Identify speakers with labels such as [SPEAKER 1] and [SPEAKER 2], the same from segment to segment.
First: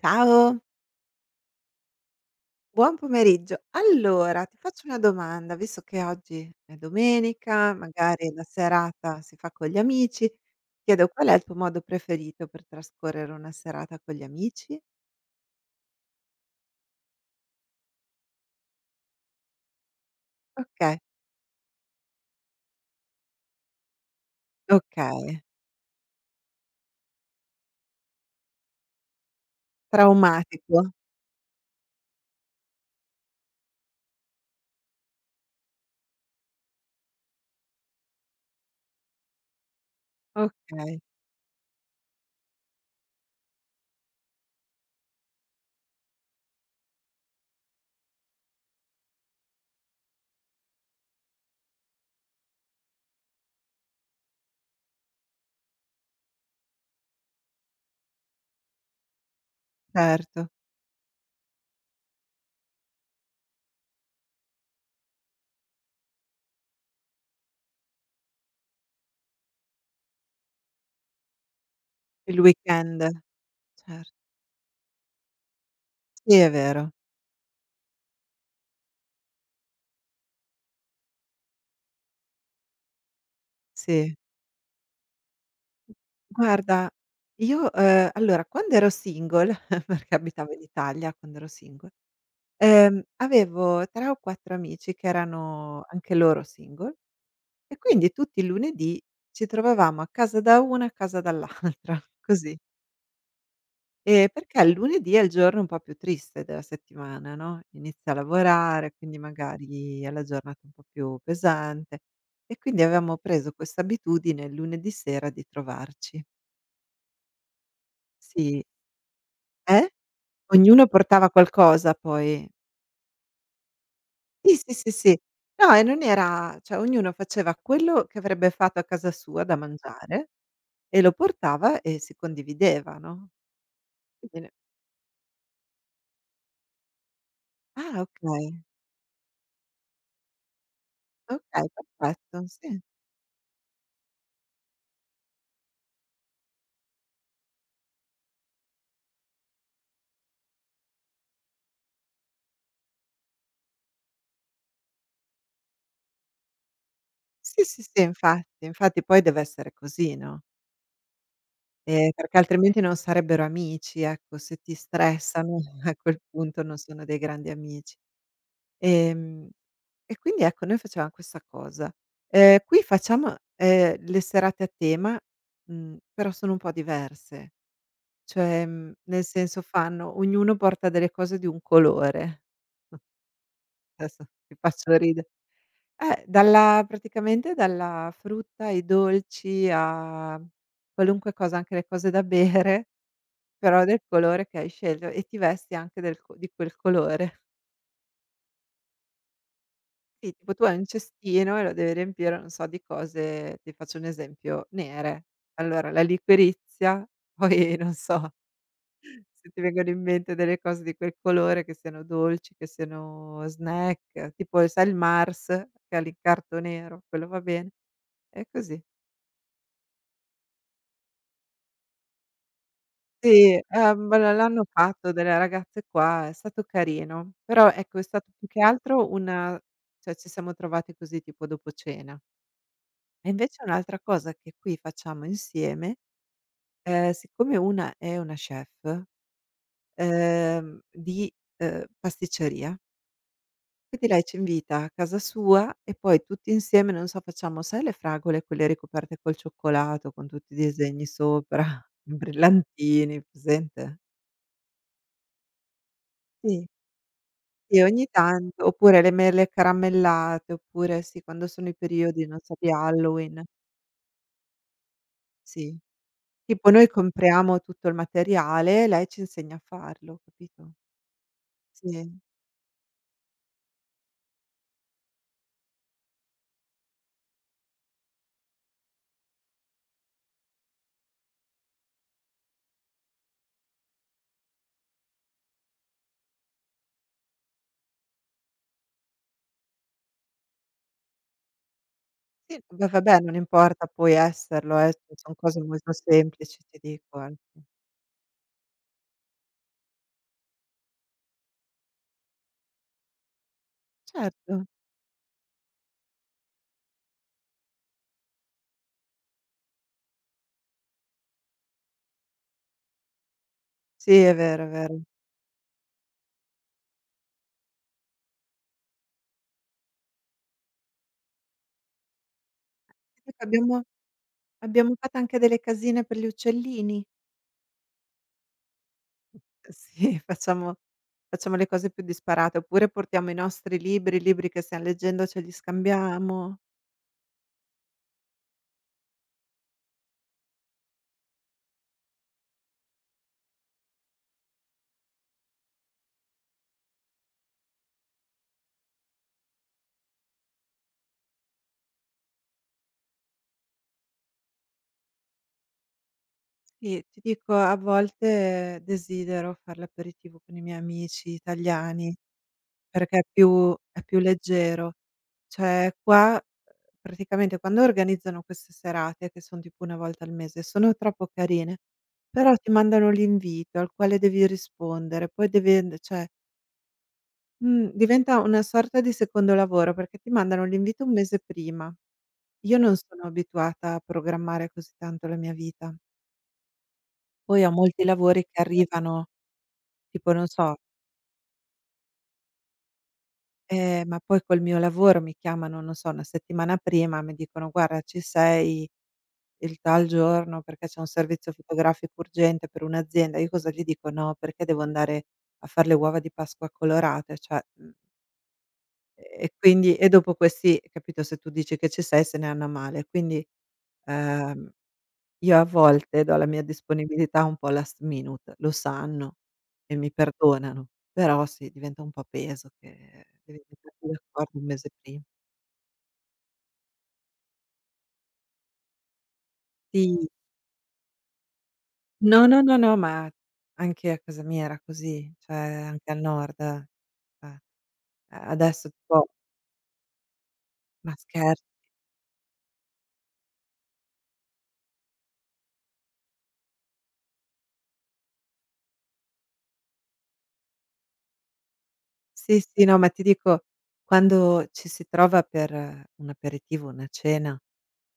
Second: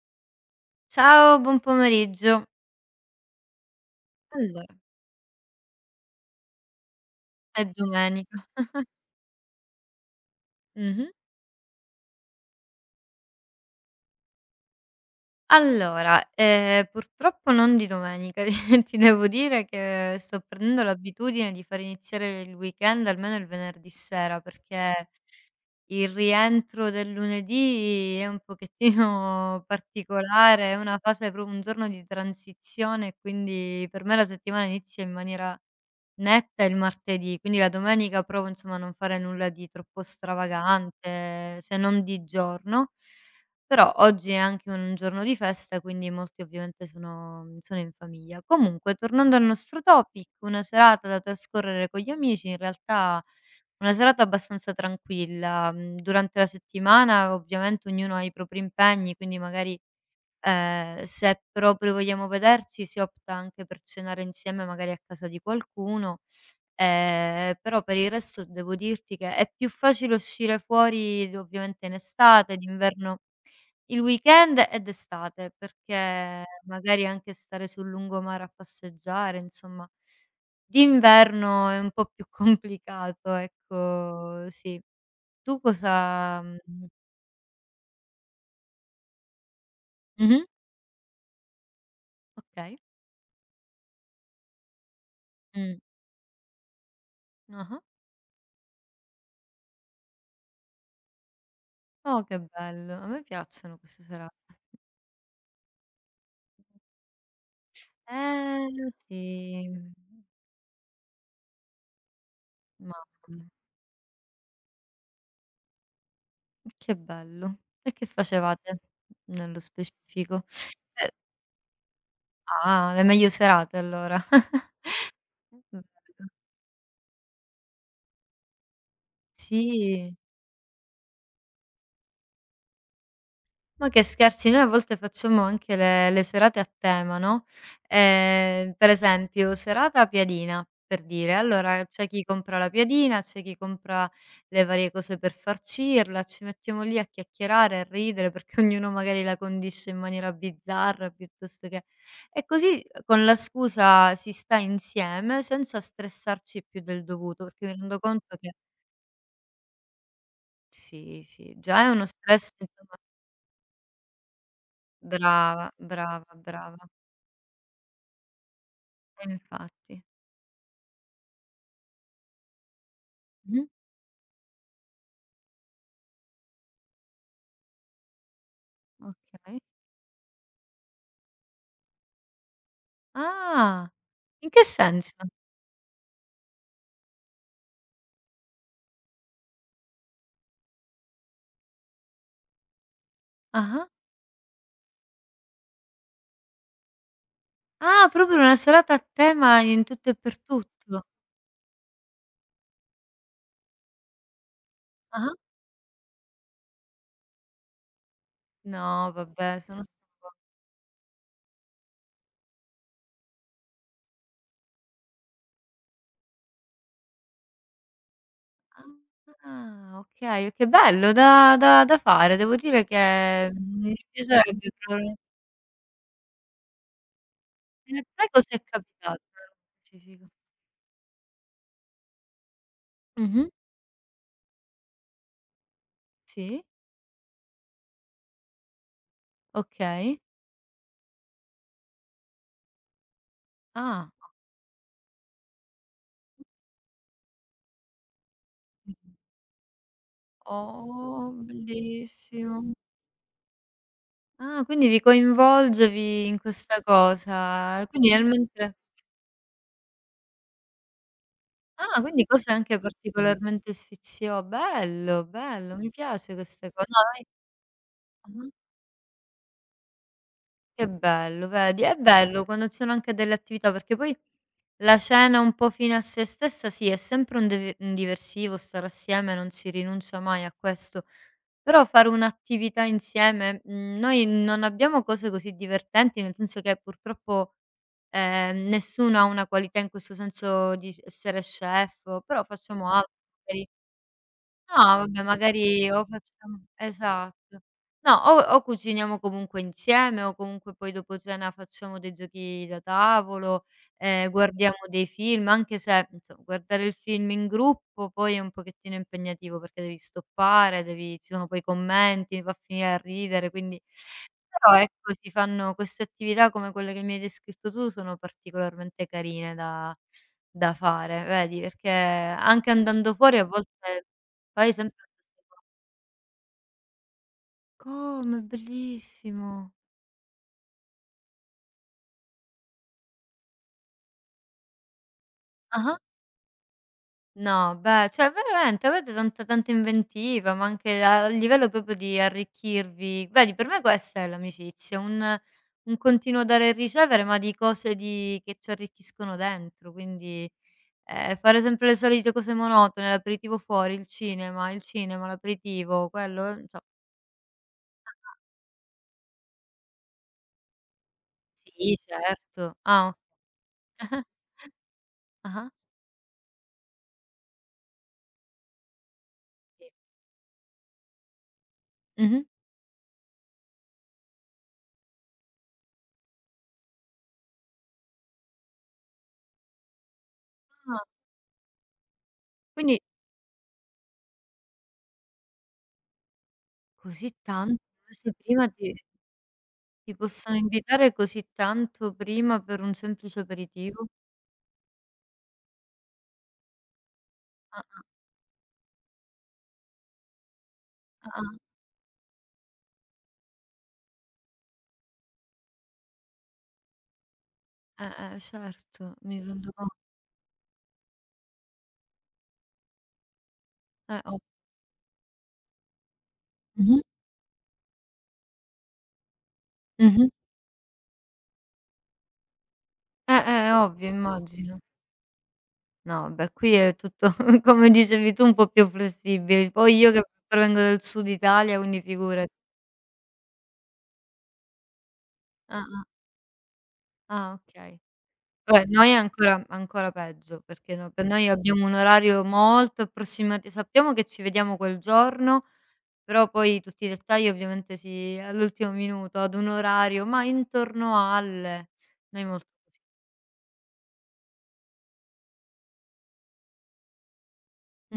[SPEAKER 1] Ciao,
[SPEAKER 2] Ciao, buon pomeriggio.
[SPEAKER 1] buon pomeriggio. Allora, ti
[SPEAKER 2] Allora,
[SPEAKER 1] faccio una domanda, visto che oggi è
[SPEAKER 2] è
[SPEAKER 1] domenica, magari la
[SPEAKER 2] domenica.
[SPEAKER 1] serata si fa con gli amici, ti chiedo
[SPEAKER 2] Mh-mh.
[SPEAKER 1] qual è il tuo modo preferito per trascorrere una serata con gli amici?
[SPEAKER 2] Allora, purtroppo non di domenica, ti devo dire che sto prendendo
[SPEAKER 1] Okay,
[SPEAKER 2] l'abitudine di far iniziare il weekend almeno il venerdì sera, perché
[SPEAKER 1] okay,
[SPEAKER 2] il rientro del lunedì è un pochettino particolare, è
[SPEAKER 1] traumatico.
[SPEAKER 2] una fase pro un giorno di transizione, quindi per me la settimana inizia in maniera netta il martedì, quindi la domenica provo insomma a non fare nulla di troppo
[SPEAKER 1] Okay,
[SPEAKER 2] stravagante, se non di giorno, però oggi è anche un giorno di festa, quindi molti ovviamente sono in famiglia. Comunque, tornando al nostro topic, una serata da trascorrere con gli amici, in realtà una serata abbastanza tranquilla, durante la settimana ovviamente ognuno ha i propri impegni, quindi magari
[SPEAKER 1] certo,
[SPEAKER 2] Se proprio vogliamo vederci si opta anche per cenare insieme magari a casa di qualcuno, però per il resto devo dirti che è più facile uscire fuori d ovviamente in
[SPEAKER 1] il
[SPEAKER 2] estate,
[SPEAKER 1] weekend,
[SPEAKER 2] d'inverno il
[SPEAKER 1] cer
[SPEAKER 2] weekend e d'estate,
[SPEAKER 1] sì
[SPEAKER 2] perché
[SPEAKER 1] è vero,
[SPEAKER 2] magari anche stare sul lungomare a passeggiare, insomma, d'inverno è un po' più complicato,
[SPEAKER 1] sì.
[SPEAKER 2] ecco, sì. Tu cosa mhmm
[SPEAKER 1] Guarda, io, allora quando ero single, perché
[SPEAKER 2] mh-mh,
[SPEAKER 1] abitavo in Italia quando ero single
[SPEAKER 2] okay.
[SPEAKER 1] Ehm, Avevo 3 o 4 amici che
[SPEAKER 2] Mh.
[SPEAKER 1] erano anche loro single e
[SPEAKER 2] Ah-ah.
[SPEAKER 1] quindi tutti i lunedì ci trovavamo a casa da una e a casa dall'altra,
[SPEAKER 2] Oh, che
[SPEAKER 1] così.
[SPEAKER 2] bello. A me piacciono queste
[SPEAKER 1] Ehm,
[SPEAKER 2] serate.
[SPEAKER 1] perché il lunedì è il giorno un po' più triste della settimana, no, inizia a
[SPEAKER 2] Eh,
[SPEAKER 1] lavorare, quindi
[SPEAKER 2] sì,
[SPEAKER 1] magari è la giornata un po' più pesante e quindi
[SPEAKER 2] mamma
[SPEAKER 1] avevamo
[SPEAKER 2] mia,
[SPEAKER 1] preso questa abitudine il lunedì sera di trovarci.
[SPEAKER 2] che bello. E che
[SPEAKER 1] Sì.
[SPEAKER 2] facevate nello
[SPEAKER 1] Eh?
[SPEAKER 2] specifico?
[SPEAKER 1] Ognuno
[SPEAKER 2] Eh,
[SPEAKER 1] portava qualcosa poi.
[SPEAKER 2] ah, le meglio serate allora.
[SPEAKER 1] Sì, sì, sì, sì. No, e
[SPEAKER 2] Bello.
[SPEAKER 1] non era, cioè, ognuno faceva quello che avrebbe fatto a casa sua da
[SPEAKER 2] Sì.
[SPEAKER 1] mangiare e lo portava e si condivideva, no,
[SPEAKER 2] Ma che
[SPEAKER 1] quindi
[SPEAKER 2] scherzi, noi a volte facciamo anche le serate a tema, no,
[SPEAKER 1] ah, okay,
[SPEAKER 2] per esempio serata piadina, per dire,
[SPEAKER 1] okay,
[SPEAKER 2] allora c'è chi
[SPEAKER 1] perfetto,
[SPEAKER 2] compra la
[SPEAKER 1] sì.
[SPEAKER 2] piadina, c'è chi compra le varie cose per farcirla, ci mettiamo lì a chiacchierare, a ridere, perché ognuno magari la condisce in maniera bizzarra piuttosto che e così con la scusa si sta insieme senza stressarci più del dovuto,
[SPEAKER 1] Sì,
[SPEAKER 2] perché mi
[SPEAKER 1] sì,
[SPEAKER 2] rendo
[SPEAKER 1] sì,
[SPEAKER 2] conto che
[SPEAKER 1] infatti, infatti poi deve essere così, no,
[SPEAKER 2] sì, sì, già è uno
[SPEAKER 1] perché
[SPEAKER 2] stress
[SPEAKER 1] altrimenti non
[SPEAKER 2] insomma
[SPEAKER 1] sarebbero amici, ecco, se ti stressano
[SPEAKER 2] brava,
[SPEAKER 1] a quel
[SPEAKER 2] brava,
[SPEAKER 1] punto non
[SPEAKER 2] brava.
[SPEAKER 1] sono dei grandi amici. Ehm,
[SPEAKER 2] Infatti.
[SPEAKER 1] e quindi ecco, noi facevam questa cosa. Qui facciamo,
[SPEAKER 2] Mh-mh.
[SPEAKER 1] le serate a tema, però sono un po' diverse, cioè, nel
[SPEAKER 2] Okay.
[SPEAKER 1] senso fanno ognuno porta delle cose di un colore.
[SPEAKER 2] Ah,
[SPEAKER 1] Adesso
[SPEAKER 2] in
[SPEAKER 1] ti
[SPEAKER 2] che
[SPEAKER 1] faccio
[SPEAKER 2] senso?
[SPEAKER 1] ride dalla praticamente dalla frutta ai dolci a qualunque cosa, anche le cose da bere, però
[SPEAKER 2] Ah-ah.
[SPEAKER 1] del colore che hai scelto e ti vesti anche del co di quel colore.
[SPEAKER 2] Ah, proprio una serata a tema in tutto e
[SPEAKER 1] Sì,
[SPEAKER 2] per
[SPEAKER 1] tipo tu hai un
[SPEAKER 2] tutto.
[SPEAKER 1] cestino e lo devi riempire, non so, di cose, ti faccio un esempio, nere.
[SPEAKER 2] Ah-ah.
[SPEAKER 1] Allora la liquirizia, poi non so,
[SPEAKER 2] No,
[SPEAKER 1] se
[SPEAKER 2] vabbè,
[SPEAKER 1] ti
[SPEAKER 2] sono
[SPEAKER 1] vengono in mente delle cose di quel colore, che siano dolci, che siano snack, tipo sai il Mars che ha l'incarto nero, quello va bene, e così.
[SPEAKER 2] Ah, okay, che bello da fare. Devo dire che,
[SPEAKER 1] Sì,
[SPEAKER 2] mi
[SPEAKER 1] ma l'hanno
[SPEAKER 2] piacerebbe
[SPEAKER 1] fatto
[SPEAKER 2] provare
[SPEAKER 1] delle ragazze qua, è stato carino, però
[SPEAKER 2] e
[SPEAKER 1] ecco è
[SPEAKER 2] a te
[SPEAKER 1] stato più
[SPEAKER 2] cos'è
[SPEAKER 1] che altro
[SPEAKER 2] capitato nello
[SPEAKER 1] una cioè ci
[SPEAKER 2] specifico?
[SPEAKER 1] siamo trovati così, tipo dopo cena. E
[SPEAKER 2] Mh-mh.
[SPEAKER 1] invece un'altra cosa che qui facciamo insieme,
[SPEAKER 2] Sì,
[SPEAKER 1] siccome una è una chef,
[SPEAKER 2] okay.
[SPEAKER 1] di, pasticceria, quindi
[SPEAKER 2] Ah.
[SPEAKER 1] lei ci invita a casa sua e poi tutti insieme, non so, facciamo, sai, le fragole quelle
[SPEAKER 2] Mh-mh.
[SPEAKER 1] ricoperte col cioccolato con tutti i disegni
[SPEAKER 2] Oh,
[SPEAKER 1] sopra, i
[SPEAKER 2] bellissimo.
[SPEAKER 1] brillantini, presente?
[SPEAKER 2] Ah, quindi vi coinvolgevi in
[SPEAKER 1] Sì.
[SPEAKER 2] questa
[SPEAKER 1] E
[SPEAKER 2] cosa.
[SPEAKER 1] ogni
[SPEAKER 2] Quindi nel
[SPEAKER 1] tanto,
[SPEAKER 2] mentre
[SPEAKER 1] oppure le mele caramellate, oppure sì, quando sono i
[SPEAKER 2] ah, quindi
[SPEAKER 1] periodi, non
[SPEAKER 2] cose
[SPEAKER 1] so, di
[SPEAKER 2] anche
[SPEAKER 1] Halloween,
[SPEAKER 2] particolarmente sfizio bello,
[SPEAKER 1] sì.
[SPEAKER 2] bello, mi piace
[SPEAKER 1] Tipo
[SPEAKER 2] queste co
[SPEAKER 1] noi
[SPEAKER 2] no, noi
[SPEAKER 1] compriamo tutto il
[SPEAKER 2] mh-mh,
[SPEAKER 1] materiale, lei ci insegna a farlo, capito?
[SPEAKER 2] che bello, vedi, è
[SPEAKER 1] Sì.
[SPEAKER 2] bello quando ci sono anche delle attività, perché poi la cena un po' fine a sé stessa, sì, è sempre un devi un diversivo, stare assieme, non si rinuncia mai a questo, però fare un'attività insieme noi non abbiamo cose così divertenti, nel senso che purtroppo nessuno ha una qualità in questo senso di essere chef, però
[SPEAKER 1] Sì, beh,
[SPEAKER 2] facciamo altro,
[SPEAKER 1] vabbè, non
[SPEAKER 2] magari
[SPEAKER 1] importa poi esserlo,
[SPEAKER 2] no, vabbè
[SPEAKER 1] son cose
[SPEAKER 2] magari
[SPEAKER 1] molto
[SPEAKER 2] o
[SPEAKER 1] semplici,
[SPEAKER 2] facciamo
[SPEAKER 1] ti dico, anzi.
[SPEAKER 2] esatto. No, o cuciniamo comunque insieme o comunque poi dopo cena facciamo dei giochi da tavolo,
[SPEAKER 1] Certo,
[SPEAKER 2] guardiamo dei film, anche se, inso guardare il film in gruppo poi è un pochettino impegnativo perché devi stoppare, devi ci sono poi i commenti, va a finire a ridere, quindi
[SPEAKER 1] sì, è vero, è
[SPEAKER 2] però
[SPEAKER 1] vero.
[SPEAKER 2] ecco si fanno queste attività come quelle che mi hai descritto tu, sono particolarmente carine da fare, vedi, perché anche andando
[SPEAKER 1] Ti dico
[SPEAKER 2] fuori a
[SPEAKER 1] abbiamo
[SPEAKER 2] volte poi
[SPEAKER 1] abbiamo
[SPEAKER 2] sempre la
[SPEAKER 1] fatto anche
[SPEAKER 2] stessa
[SPEAKER 1] delle
[SPEAKER 2] co
[SPEAKER 1] casine per gli uccellini.
[SPEAKER 2] Come? Bellissimo.
[SPEAKER 1] Sì, facciamo le cose più disparate, oppure portiamo i nostri libri, i libri che stiam leggendo ce li
[SPEAKER 2] Ah-ah.
[SPEAKER 1] scambiamo.
[SPEAKER 2] No, beh, cioè veramente avete tanta tanta inventiva, ma anche a livello proprio di arricchirvi. Vedi, per me questa è l'amicizia, un continuo dare e ricevere, ma di cose di che ci arricchiscono dentro. Quindi, fare sempre le solite cose monotone, l'aperitivo fuori, il cinema, l'aperitivo, quello, cioè
[SPEAKER 1] Sì, ti dico, a volte desidero far l'aperitivo con i miei amici
[SPEAKER 2] sì
[SPEAKER 1] italiani.
[SPEAKER 2] certo. Ah
[SPEAKER 1] Perché
[SPEAKER 2] o
[SPEAKER 1] è più
[SPEAKER 2] ah-ah.
[SPEAKER 1] leggero.
[SPEAKER 2] Ah-ah.
[SPEAKER 1] Cioè qua, praticamente quando organizzano queste serate, che son tipo
[SPEAKER 2] Sì.
[SPEAKER 1] 1 volta al mese, sono troppo carine,
[SPEAKER 2] Mh-mh.
[SPEAKER 1] però ti mandano l'invito al quale devi rispondere, poi devi and cioè, mhmm, diventa una sorta di secondo lavoro, perché ti mandano
[SPEAKER 2] Ah,
[SPEAKER 1] l'invito un mese prima. Io non
[SPEAKER 2] quindi
[SPEAKER 1] sono abituata a programmare così tanto la mia vita.
[SPEAKER 2] Così
[SPEAKER 1] Poi ho
[SPEAKER 2] tanto?
[SPEAKER 1] molti
[SPEAKER 2] Questi
[SPEAKER 1] lavori che
[SPEAKER 2] prima ti
[SPEAKER 1] arrivano
[SPEAKER 2] ti
[SPEAKER 1] tipo, non
[SPEAKER 2] possono
[SPEAKER 1] so.
[SPEAKER 2] invitare così tanto prima per un semplice aperitivo?
[SPEAKER 1] Ma poi col mio lavoro mi chiamano, non so, 1 settimana prima, mi dicono: "Guarda,
[SPEAKER 2] Ah-ah,
[SPEAKER 1] ci sei il tal giorno perché c'è un servizio
[SPEAKER 2] ah-ah,
[SPEAKER 1] fotografico urgente per un'azienda." Io cosa gli dico? "No, perché devo andare a far le uova di Pasqua colorate." Cioè,
[SPEAKER 2] certo, mi
[SPEAKER 1] e
[SPEAKER 2] rendo conto.
[SPEAKER 1] quindi e dopo questi, capito, se tu dici che ci sei se ne hanno a male. Quindi,
[SPEAKER 2] Ov
[SPEAKER 1] ehm, io a volte do la mia
[SPEAKER 2] mh-mh,
[SPEAKER 1] disponibilità un po' last minute, lo sanno e mi
[SPEAKER 2] mh-mh.
[SPEAKER 1] perdonano, però sì, diventa un po' peso che devi metterti
[SPEAKER 2] Ovvio,
[SPEAKER 1] d'accordo 1
[SPEAKER 2] immagino.
[SPEAKER 1] mese prima.
[SPEAKER 2] No, vabbè, qui è tutto, come dicevi tu, un po' più flessibile. Poi io che
[SPEAKER 1] Sì.
[SPEAKER 2] provengo dal sud Italia, quindi
[SPEAKER 1] No,
[SPEAKER 2] figurati.
[SPEAKER 1] no, no, no, ma anche a casa mia era così, cioè
[SPEAKER 2] Ah-ah,
[SPEAKER 1] anche al nord.
[SPEAKER 2] ah, ah,
[SPEAKER 1] Eh,
[SPEAKER 2] okay. Vabbè,
[SPEAKER 1] adesso
[SPEAKER 2] noi è
[SPEAKER 1] tipo,
[SPEAKER 2] ancora ancora peggio, perché no
[SPEAKER 1] ma
[SPEAKER 2] per noi
[SPEAKER 1] scherzi?
[SPEAKER 2] abbiamo un orario molto approssimati sappiamo che ci vediamo quel giorno, però poi tutti i dettagli ovviamente si all'ultimo minuto, ad un orario, ma intorno al noi
[SPEAKER 1] Sì,
[SPEAKER 2] molto
[SPEAKER 1] sì, no,
[SPEAKER 2] così.
[SPEAKER 1] ma ti dico, quando ci si trova per un aperitivo, una cena,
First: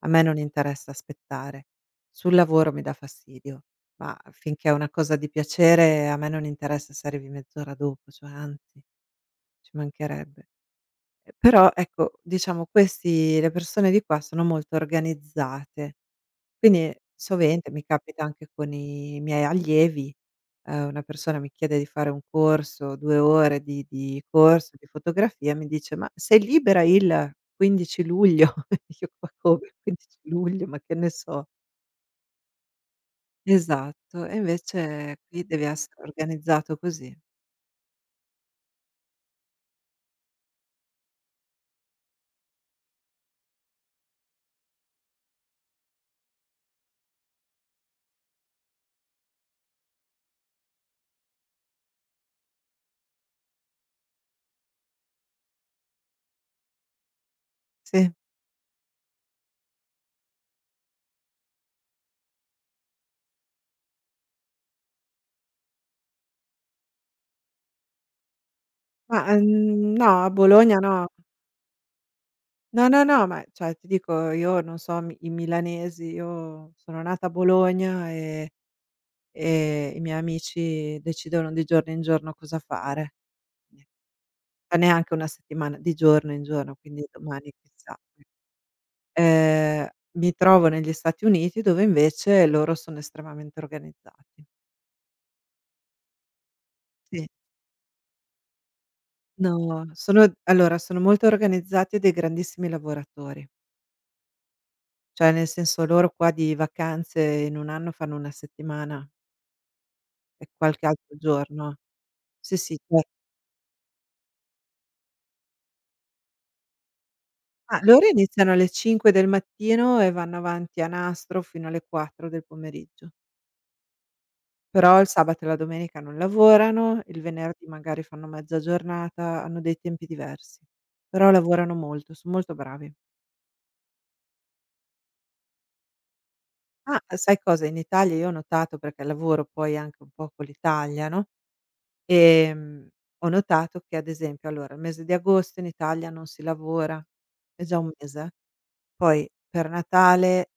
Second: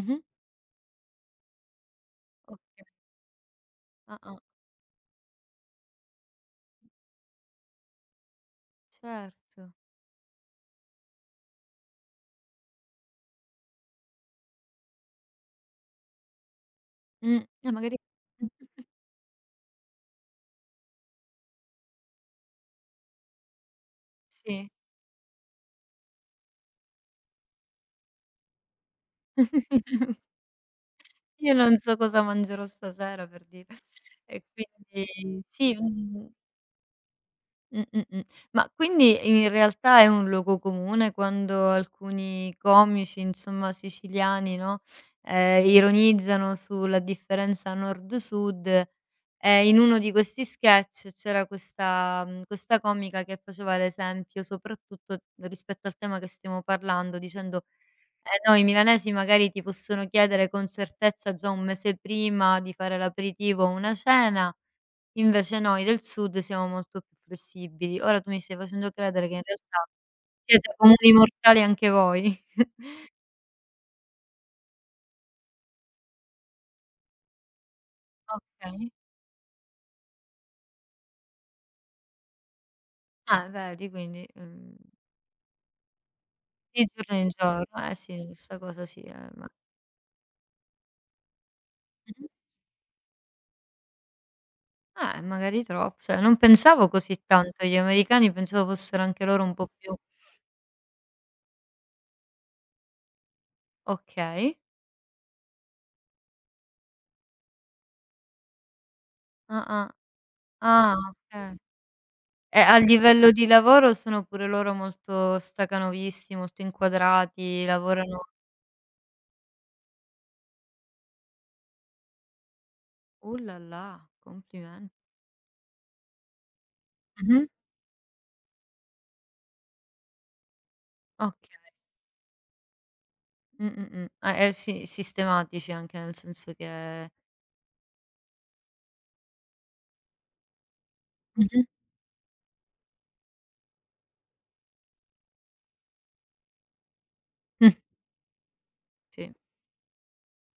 [SPEAKER 1] a me non interessa aspettare. Sul lavoro mi
[SPEAKER 2] Okay.
[SPEAKER 1] dà fastidio, ma
[SPEAKER 2] Ah-ah,
[SPEAKER 1] finché è una cosa di piacere a me non interessa se arrivi mezz'ora dopo, cioè anzi, ci
[SPEAKER 2] certo.
[SPEAKER 1] mancherebbe. Però ecco, diciamo, questi le persone di qua sono molto organizzate. Quindi
[SPEAKER 2] Mh.
[SPEAKER 1] sovente mi
[SPEAKER 2] Magari
[SPEAKER 1] capita anche
[SPEAKER 2] mh-mh,
[SPEAKER 1] con i miei allievi, una persona mi chiede di fare un corso, 2 ore di
[SPEAKER 2] sì.
[SPEAKER 1] corso di fotografia, mi dice: "Ma sei libera il 15 luglio?" Io: "Ma come 15 luglio? Ma che ne so."
[SPEAKER 2] Io non so cosa mangerò stasera per dire.
[SPEAKER 1] Esatto, e
[SPEAKER 2] E
[SPEAKER 1] invece
[SPEAKER 2] quindi
[SPEAKER 1] qui deve
[SPEAKER 2] sì,
[SPEAKER 1] essere
[SPEAKER 2] mhmm
[SPEAKER 1] organizzato così.
[SPEAKER 2] mh, mh. Ma quindi in realtà è un luogo comune quando alcuni comici, insomma, siciliani, no, ironizzano sulla differenza nord-sud, e in uno di questi sketch c'era questa questa comica che faceva l'esempio soprattutto rispetto al tema che stiamo parlando dicendo:
[SPEAKER 1] Sì.
[SPEAKER 2] "Eh no, i milanesi magari ti possono chiedere con certezza già un mese prima di fare l'aperitivo o una cena, invece noi del sud siamo molto più flessibili. Ora tu mi stai facendo
[SPEAKER 1] Ma,
[SPEAKER 2] credere che in realtà
[SPEAKER 1] no, a
[SPEAKER 2] siete
[SPEAKER 1] Bologna no.
[SPEAKER 2] comuni mortali anche voi.
[SPEAKER 1] No,
[SPEAKER 2] Okay."
[SPEAKER 1] no, no, ma cioè ti dico, io non so, mi i milanesi, io sono nata a Bologna e I miei amici decidono di giorno in giorno cosa fare.
[SPEAKER 2] Ah,
[SPEAKER 1] Ni
[SPEAKER 2] vedi quindi,
[SPEAKER 1] Ma neanche una settimana, di giorno in giorno,
[SPEAKER 2] di
[SPEAKER 1] quindi
[SPEAKER 2] giorno in
[SPEAKER 1] domani
[SPEAKER 2] giorno. Eh
[SPEAKER 1] chissà.
[SPEAKER 2] sì, questa cosa sì, ma
[SPEAKER 1] Ehm, mi trovo negli Stati Uniti dove
[SPEAKER 2] mh-mh.
[SPEAKER 1] invece loro sono estremamente organizzati.
[SPEAKER 2] Magari troppo, cioè non pensavo così
[SPEAKER 1] Sì.
[SPEAKER 2] tanto agli americani, pensavo fossero anche loro un po'
[SPEAKER 1] No,
[SPEAKER 2] più
[SPEAKER 1] sono allora sono molto organizzati e dei grandissimi lavoratori.
[SPEAKER 2] okay.
[SPEAKER 1] Cioè, nel senso loro qua di vacanze in 1 anno fanno 1 settimana
[SPEAKER 2] Ah-ah.
[SPEAKER 1] e qualche
[SPEAKER 2] Ah, ah,
[SPEAKER 1] altro
[SPEAKER 2] okay.
[SPEAKER 1] giorno. Sì,
[SPEAKER 2] E a
[SPEAKER 1] sì, cer
[SPEAKER 2] livello di lavoro sono pure loro molto stacanovisti, molto inquadrati,
[SPEAKER 1] ma loro
[SPEAKER 2] lavorano
[SPEAKER 1] iniziano alle 5 del mattino e vanno avanti a nastro fino alle 4 del pomeriggio.
[SPEAKER 2] là là, complimen
[SPEAKER 1] Però il sabato e la domenica non lavorano, il
[SPEAKER 2] mh-mh.
[SPEAKER 1] venerdì magari fanno mezza giornata, hanno dei tempi diversi. Però
[SPEAKER 2] Okay.
[SPEAKER 1] lavorano molto, son molto bravi.
[SPEAKER 2] Ah, eh sì, sistematici anche, nel senso
[SPEAKER 1] Ah,
[SPEAKER 2] che
[SPEAKER 1] sai cosa? In Italia io ho notato, perché lavoro poi anche un po' con l'Italia, no,
[SPEAKER 2] mh-mh.
[SPEAKER 1] ehm, ho notato che ad esempio, allora, il mese di agosto in Italia non si lavora, è
[SPEAKER 2] Mh.
[SPEAKER 1] già un mese. Poi
[SPEAKER 2] Sì.
[SPEAKER 1] per Natale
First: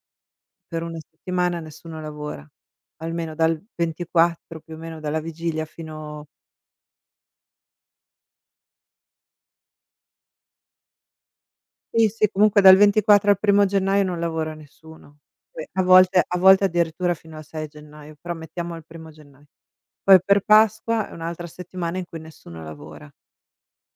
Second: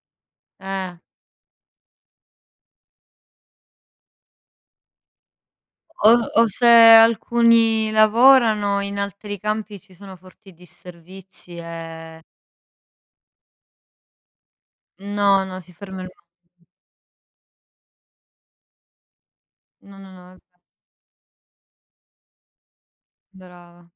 [SPEAKER 1] Per
[SPEAKER 2] Eh,
[SPEAKER 1] una settimana nessuno lavora, almeno dal 24 più o meno, dalla vigilia
[SPEAKER 2] o
[SPEAKER 1] fino,
[SPEAKER 2] o se alcuni lavorano, in altri campi ci sono forti disservizi
[SPEAKER 1] sì,
[SPEAKER 2] e
[SPEAKER 1] sì, comunque dal 24 al primo gennaio non lavora nessuno.
[SPEAKER 2] no, no,
[SPEAKER 1] Poi
[SPEAKER 2] si ferma il
[SPEAKER 1] a volte
[SPEAKER 2] mondo.
[SPEAKER 1] addirittura fino al 6 gennaio, però mettiamo il primo gennaio.
[SPEAKER 2] No, no,
[SPEAKER 1] Poi
[SPEAKER 2] no, è
[SPEAKER 1] per
[SPEAKER 2] ve
[SPEAKER 1] Pasqua è un'altra settimana in cui nessuno lavora.
[SPEAKER 2] brava.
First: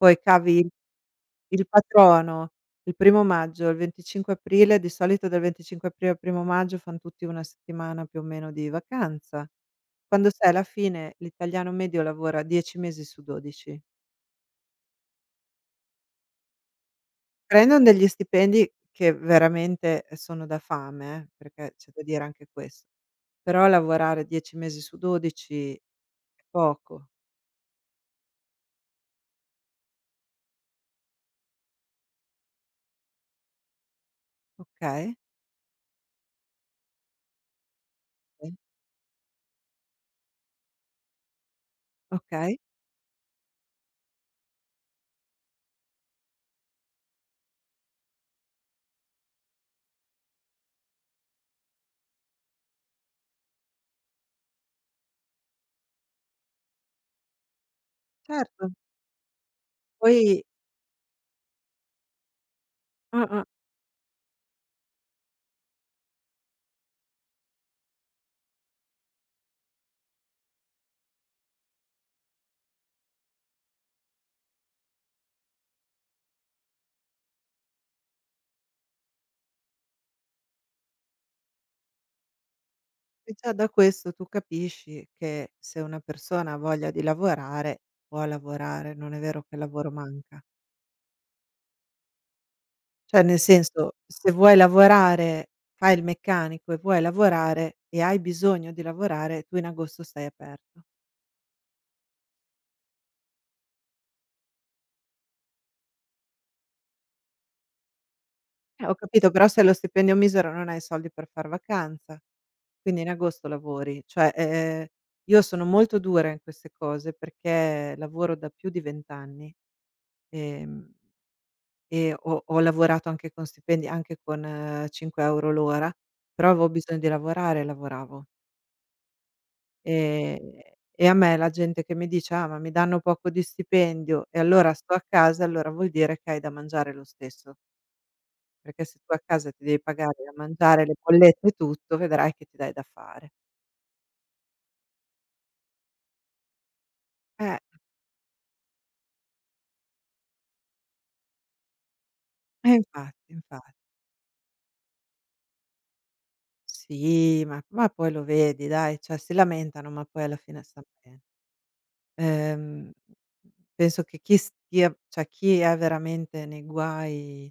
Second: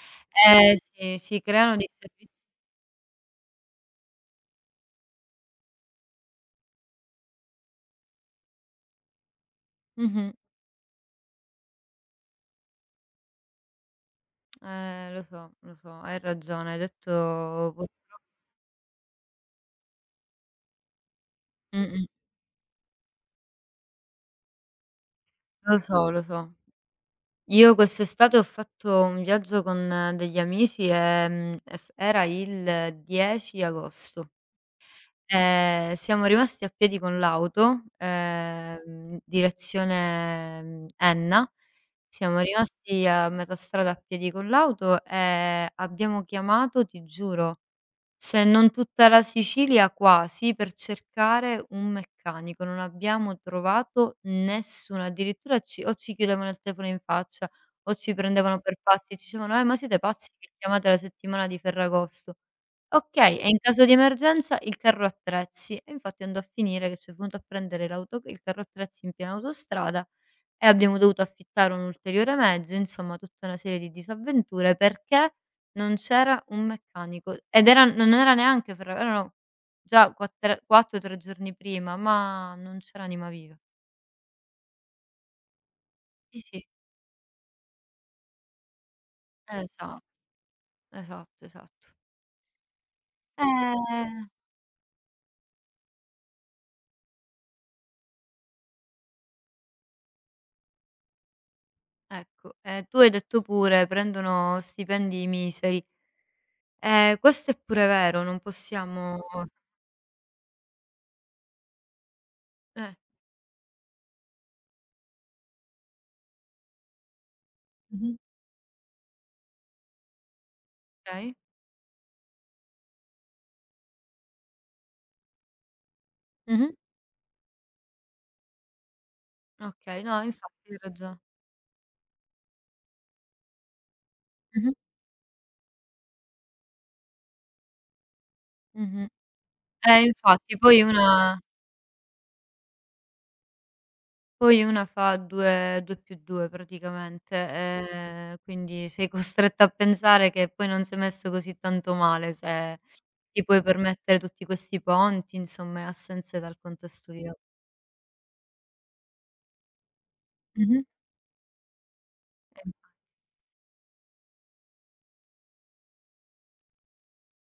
[SPEAKER 1] Poi cavi
[SPEAKER 2] Eh sì, si
[SPEAKER 1] Il
[SPEAKER 2] creano disservi
[SPEAKER 1] patrono, il primo maggio, il 25 aprile, di solito dal 25 aprile al primo maggio fan tutti 1 settimana più o meno di vacanza. Quando,
[SPEAKER 2] mh-mh.
[SPEAKER 1] sai, alla fine l'italiano medio lavora 10 mesi su 12.
[SPEAKER 2] Lo so, hai ragione, hai detto
[SPEAKER 1] Prendono
[SPEAKER 2] po
[SPEAKER 1] degli stipendi che veramente, sono da fame, perché c'è da
[SPEAKER 2] mh-mh.
[SPEAKER 1] dire anche questo, però lavorare 10 mesi su 12
[SPEAKER 2] Lo
[SPEAKER 1] è
[SPEAKER 2] so, lo so.
[SPEAKER 1] poco.
[SPEAKER 2] Io quest'estate ho fatto un viaggio con degli amici, e f era il 10 agosto.
[SPEAKER 1] Okay,
[SPEAKER 2] Siamo rimasti a piedi con l'auto,
[SPEAKER 1] sì,
[SPEAKER 2] direzione, Enna. Siamo
[SPEAKER 1] okay,
[SPEAKER 2] rimasti a metà strada a piedi con l'auto e abbiamo chiamato, ti giuro, se non tutta la Sicilia, quasi, per cercare un meccanico. Non abbiamo trovato nessuno, addirittura ci o ci chiudevano il telefono in faccia o ci prendevano
[SPEAKER 1] certo.
[SPEAKER 2] per pazzi e ci dicevano: ma siete pazzi
[SPEAKER 1] Poi
[SPEAKER 2] che chiamate la settimana di Ferragosto?" Okay,
[SPEAKER 1] ah-ah.
[SPEAKER 2] e in caso di emergenza il carro attrezzi. E infatti andò a finire che c'è venuto a prendere l'auto il carro attrezzi in piena autostrada e abbiamo dovuto affittare un ulteriore mezzo, insomma tutta una serie di disavventure perché non c'era un meccanico ed era non era neanche fra erano già quattr 4, 3 giorni prima, ma non c'era anima
[SPEAKER 1] E già
[SPEAKER 2] viva.
[SPEAKER 1] da questo tu capisci che se una
[SPEAKER 2] Sì,
[SPEAKER 1] persona ha
[SPEAKER 2] sì.
[SPEAKER 1] voglia di lavorare, può lavorare, non è vero che il lavoro
[SPEAKER 2] Esatto,
[SPEAKER 1] manca.
[SPEAKER 2] esatto, esatto.
[SPEAKER 1] Cioè, nel senso,
[SPEAKER 2] Eh.
[SPEAKER 1] se vuoi lavorare, fai il meccanico e vuoi lavorare e hai bisogno di lavorare, tu in agosto stai aperto.
[SPEAKER 2] Ecco, tu hai detto pure prendono stipendi miseri. Questo è pure vero, non
[SPEAKER 1] Eh, ho
[SPEAKER 2] possiamo
[SPEAKER 1] capito, però se hai lo stipendio misero non hai i soldi per far vacanza,
[SPEAKER 2] eh.
[SPEAKER 1] quindi in agosto lavori. Cioè, io sono molto dura in queste cose perché
[SPEAKER 2] Mh-mh.
[SPEAKER 1] lavoro da più di 20 anni, ehm
[SPEAKER 2] Okay.
[SPEAKER 1] e ho lavorato anche con stipendi, anche con 5 € l'ora, però
[SPEAKER 2] Mh-mh.
[SPEAKER 1] avevo bisogno di lavorare e lavoravo.
[SPEAKER 2] Okay, no
[SPEAKER 1] Ehm,
[SPEAKER 2] infatti hai
[SPEAKER 1] e a
[SPEAKER 2] ragione.
[SPEAKER 1] me la gente che mi dice: "Ah, ma mi danno poco di stipendio e allora
[SPEAKER 2] Mh-mh,
[SPEAKER 1] sto a casa", allora vuol dire che hai da mangiare lo stesso, perché se
[SPEAKER 2] mh-mh.
[SPEAKER 1] tu a casa ti devi pagare da
[SPEAKER 2] Infatti poi
[SPEAKER 1] mangiare, le
[SPEAKER 2] una
[SPEAKER 1] bollette e tutto, vedrai che ti dai da fare.
[SPEAKER 2] poi una fa 2 2 più 2 praticamente,
[SPEAKER 1] Eh,
[SPEAKER 2] quindi sei costretta a pensare che poi non sei messo così tanto male
[SPEAKER 1] eh
[SPEAKER 2] se
[SPEAKER 1] infatti,
[SPEAKER 2] ti puoi
[SPEAKER 1] infatti.
[SPEAKER 2] permettere tutti questi ponti, insomma, e assenze dal contesto di la
[SPEAKER 1] Sì, ma poi lo vedi, dai, cioè si lamentano, ma poi alla fine sta
[SPEAKER 2] mh-mh,
[SPEAKER 1] bene.
[SPEAKER 2] e infa
[SPEAKER 1] Ehm, penso che chi stia cioè chi è veramente nei guai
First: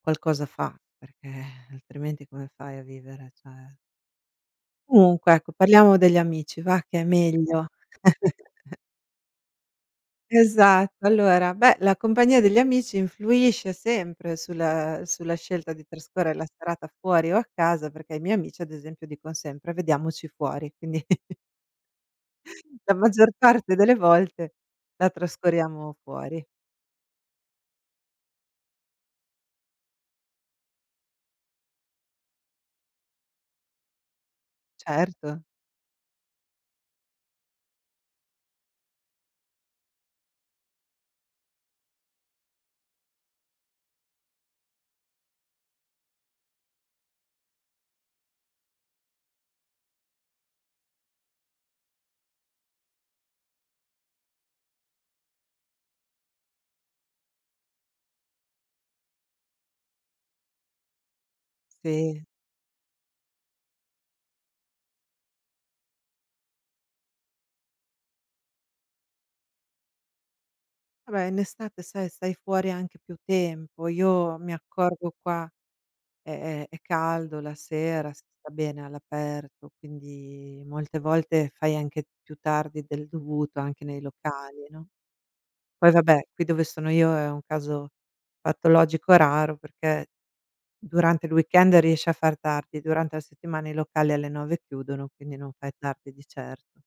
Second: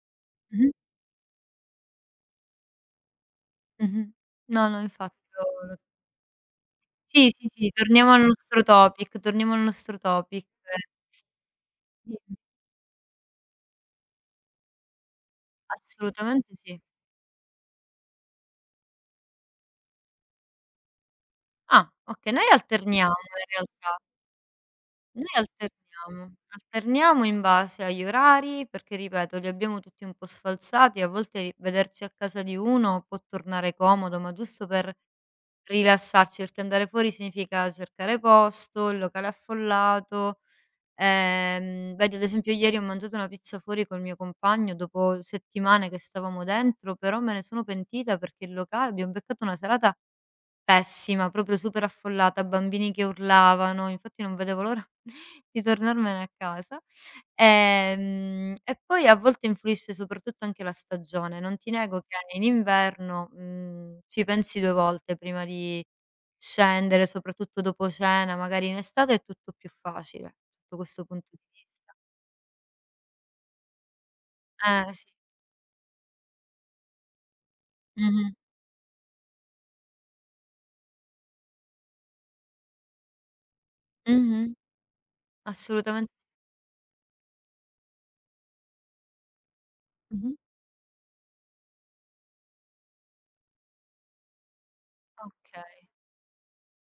[SPEAKER 1] qualcosa
[SPEAKER 2] mh-mh,
[SPEAKER 1] fa, perché altrimenti come fai a vivere, cioè
[SPEAKER 2] mh-mh. No, no, infatti
[SPEAKER 1] comunque ecco,
[SPEAKER 2] lo
[SPEAKER 1] parliamo degli amici va che è
[SPEAKER 2] sì, sì,
[SPEAKER 1] meglio.
[SPEAKER 2] sì, torniamo al nostro topic, torniamo al nostro topic.
[SPEAKER 1] Esatto, allora beh, la
[SPEAKER 2] Sì,
[SPEAKER 1] compagnia degli amici influisce sempre sulla scelta di trascorrere la
[SPEAKER 2] assolutamente sì.
[SPEAKER 1] serata fuori o a casa, perché i miei amici ad esempio dicon sempre: "Vediamoci fuori", quindi
[SPEAKER 2] Ah, okay, noi
[SPEAKER 1] la
[SPEAKER 2] alterniamo
[SPEAKER 1] maggior
[SPEAKER 2] in
[SPEAKER 1] parte delle
[SPEAKER 2] realtà.
[SPEAKER 1] volte la
[SPEAKER 2] Noi
[SPEAKER 1] trascorriamo
[SPEAKER 2] alterniamo,
[SPEAKER 1] fuori.
[SPEAKER 2] alterniamo in base agli orari, perché ripeto li abbiamo tutti un po' sfalsati, a volte ri vederci a casa di uno può tornare comodo, ma giusto per
[SPEAKER 1] Certo,
[SPEAKER 2] rilassarci, perché andare fuori significa cercare posto, il locale affollato, vedi ad esempio ieri ho mangiato una pizza fuori col mio compagno dopo settimane che stavamo dentro, però me ne sono pentita perché il locale abbiamo beccato una serata pessima, proprio super affollata, bambini che urlavano, infatti non vedevo l'ora di tornarmene a casa. E poi a volte influisce soprattutto anche la stagione. Non ti nego che
[SPEAKER 1] sì.
[SPEAKER 2] in inverno, ci pensi 2 volte prima di scendere, soprattutto dopo cena, magari in estate è tutto più facile, sotto questo
[SPEAKER 1] Vabbè,
[SPEAKER 2] punto
[SPEAKER 1] in
[SPEAKER 2] di
[SPEAKER 1] estate
[SPEAKER 2] vista.
[SPEAKER 1] sai stai fuori anche più tempo. Io mi
[SPEAKER 2] Eh sì.
[SPEAKER 1] accorgo qua è caldo la sera, si
[SPEAKER 2] Mh-mh.
[SPEAKER 1] sta bene all'aperto, quindi molte volte fai anche più tardi del dovuto anche nei
[SPEAKER 2] Mh-mh.
[SPEAKER 1] locali, no. Poi
[SPEAKER 2] Assolutamente.
[SPEAKER 1] vabbè, qui dove sono io è un caso patologico raro perché
[SPEAKER 2] Mh-mh.
[SPEAKER 1] durante il weekend riesci a far tardi, durante la settimana i locali alle 9 chiudono, quindi non fai
[SPEAKER 2] Okay.
[SPEAKER 1] tardi di certo.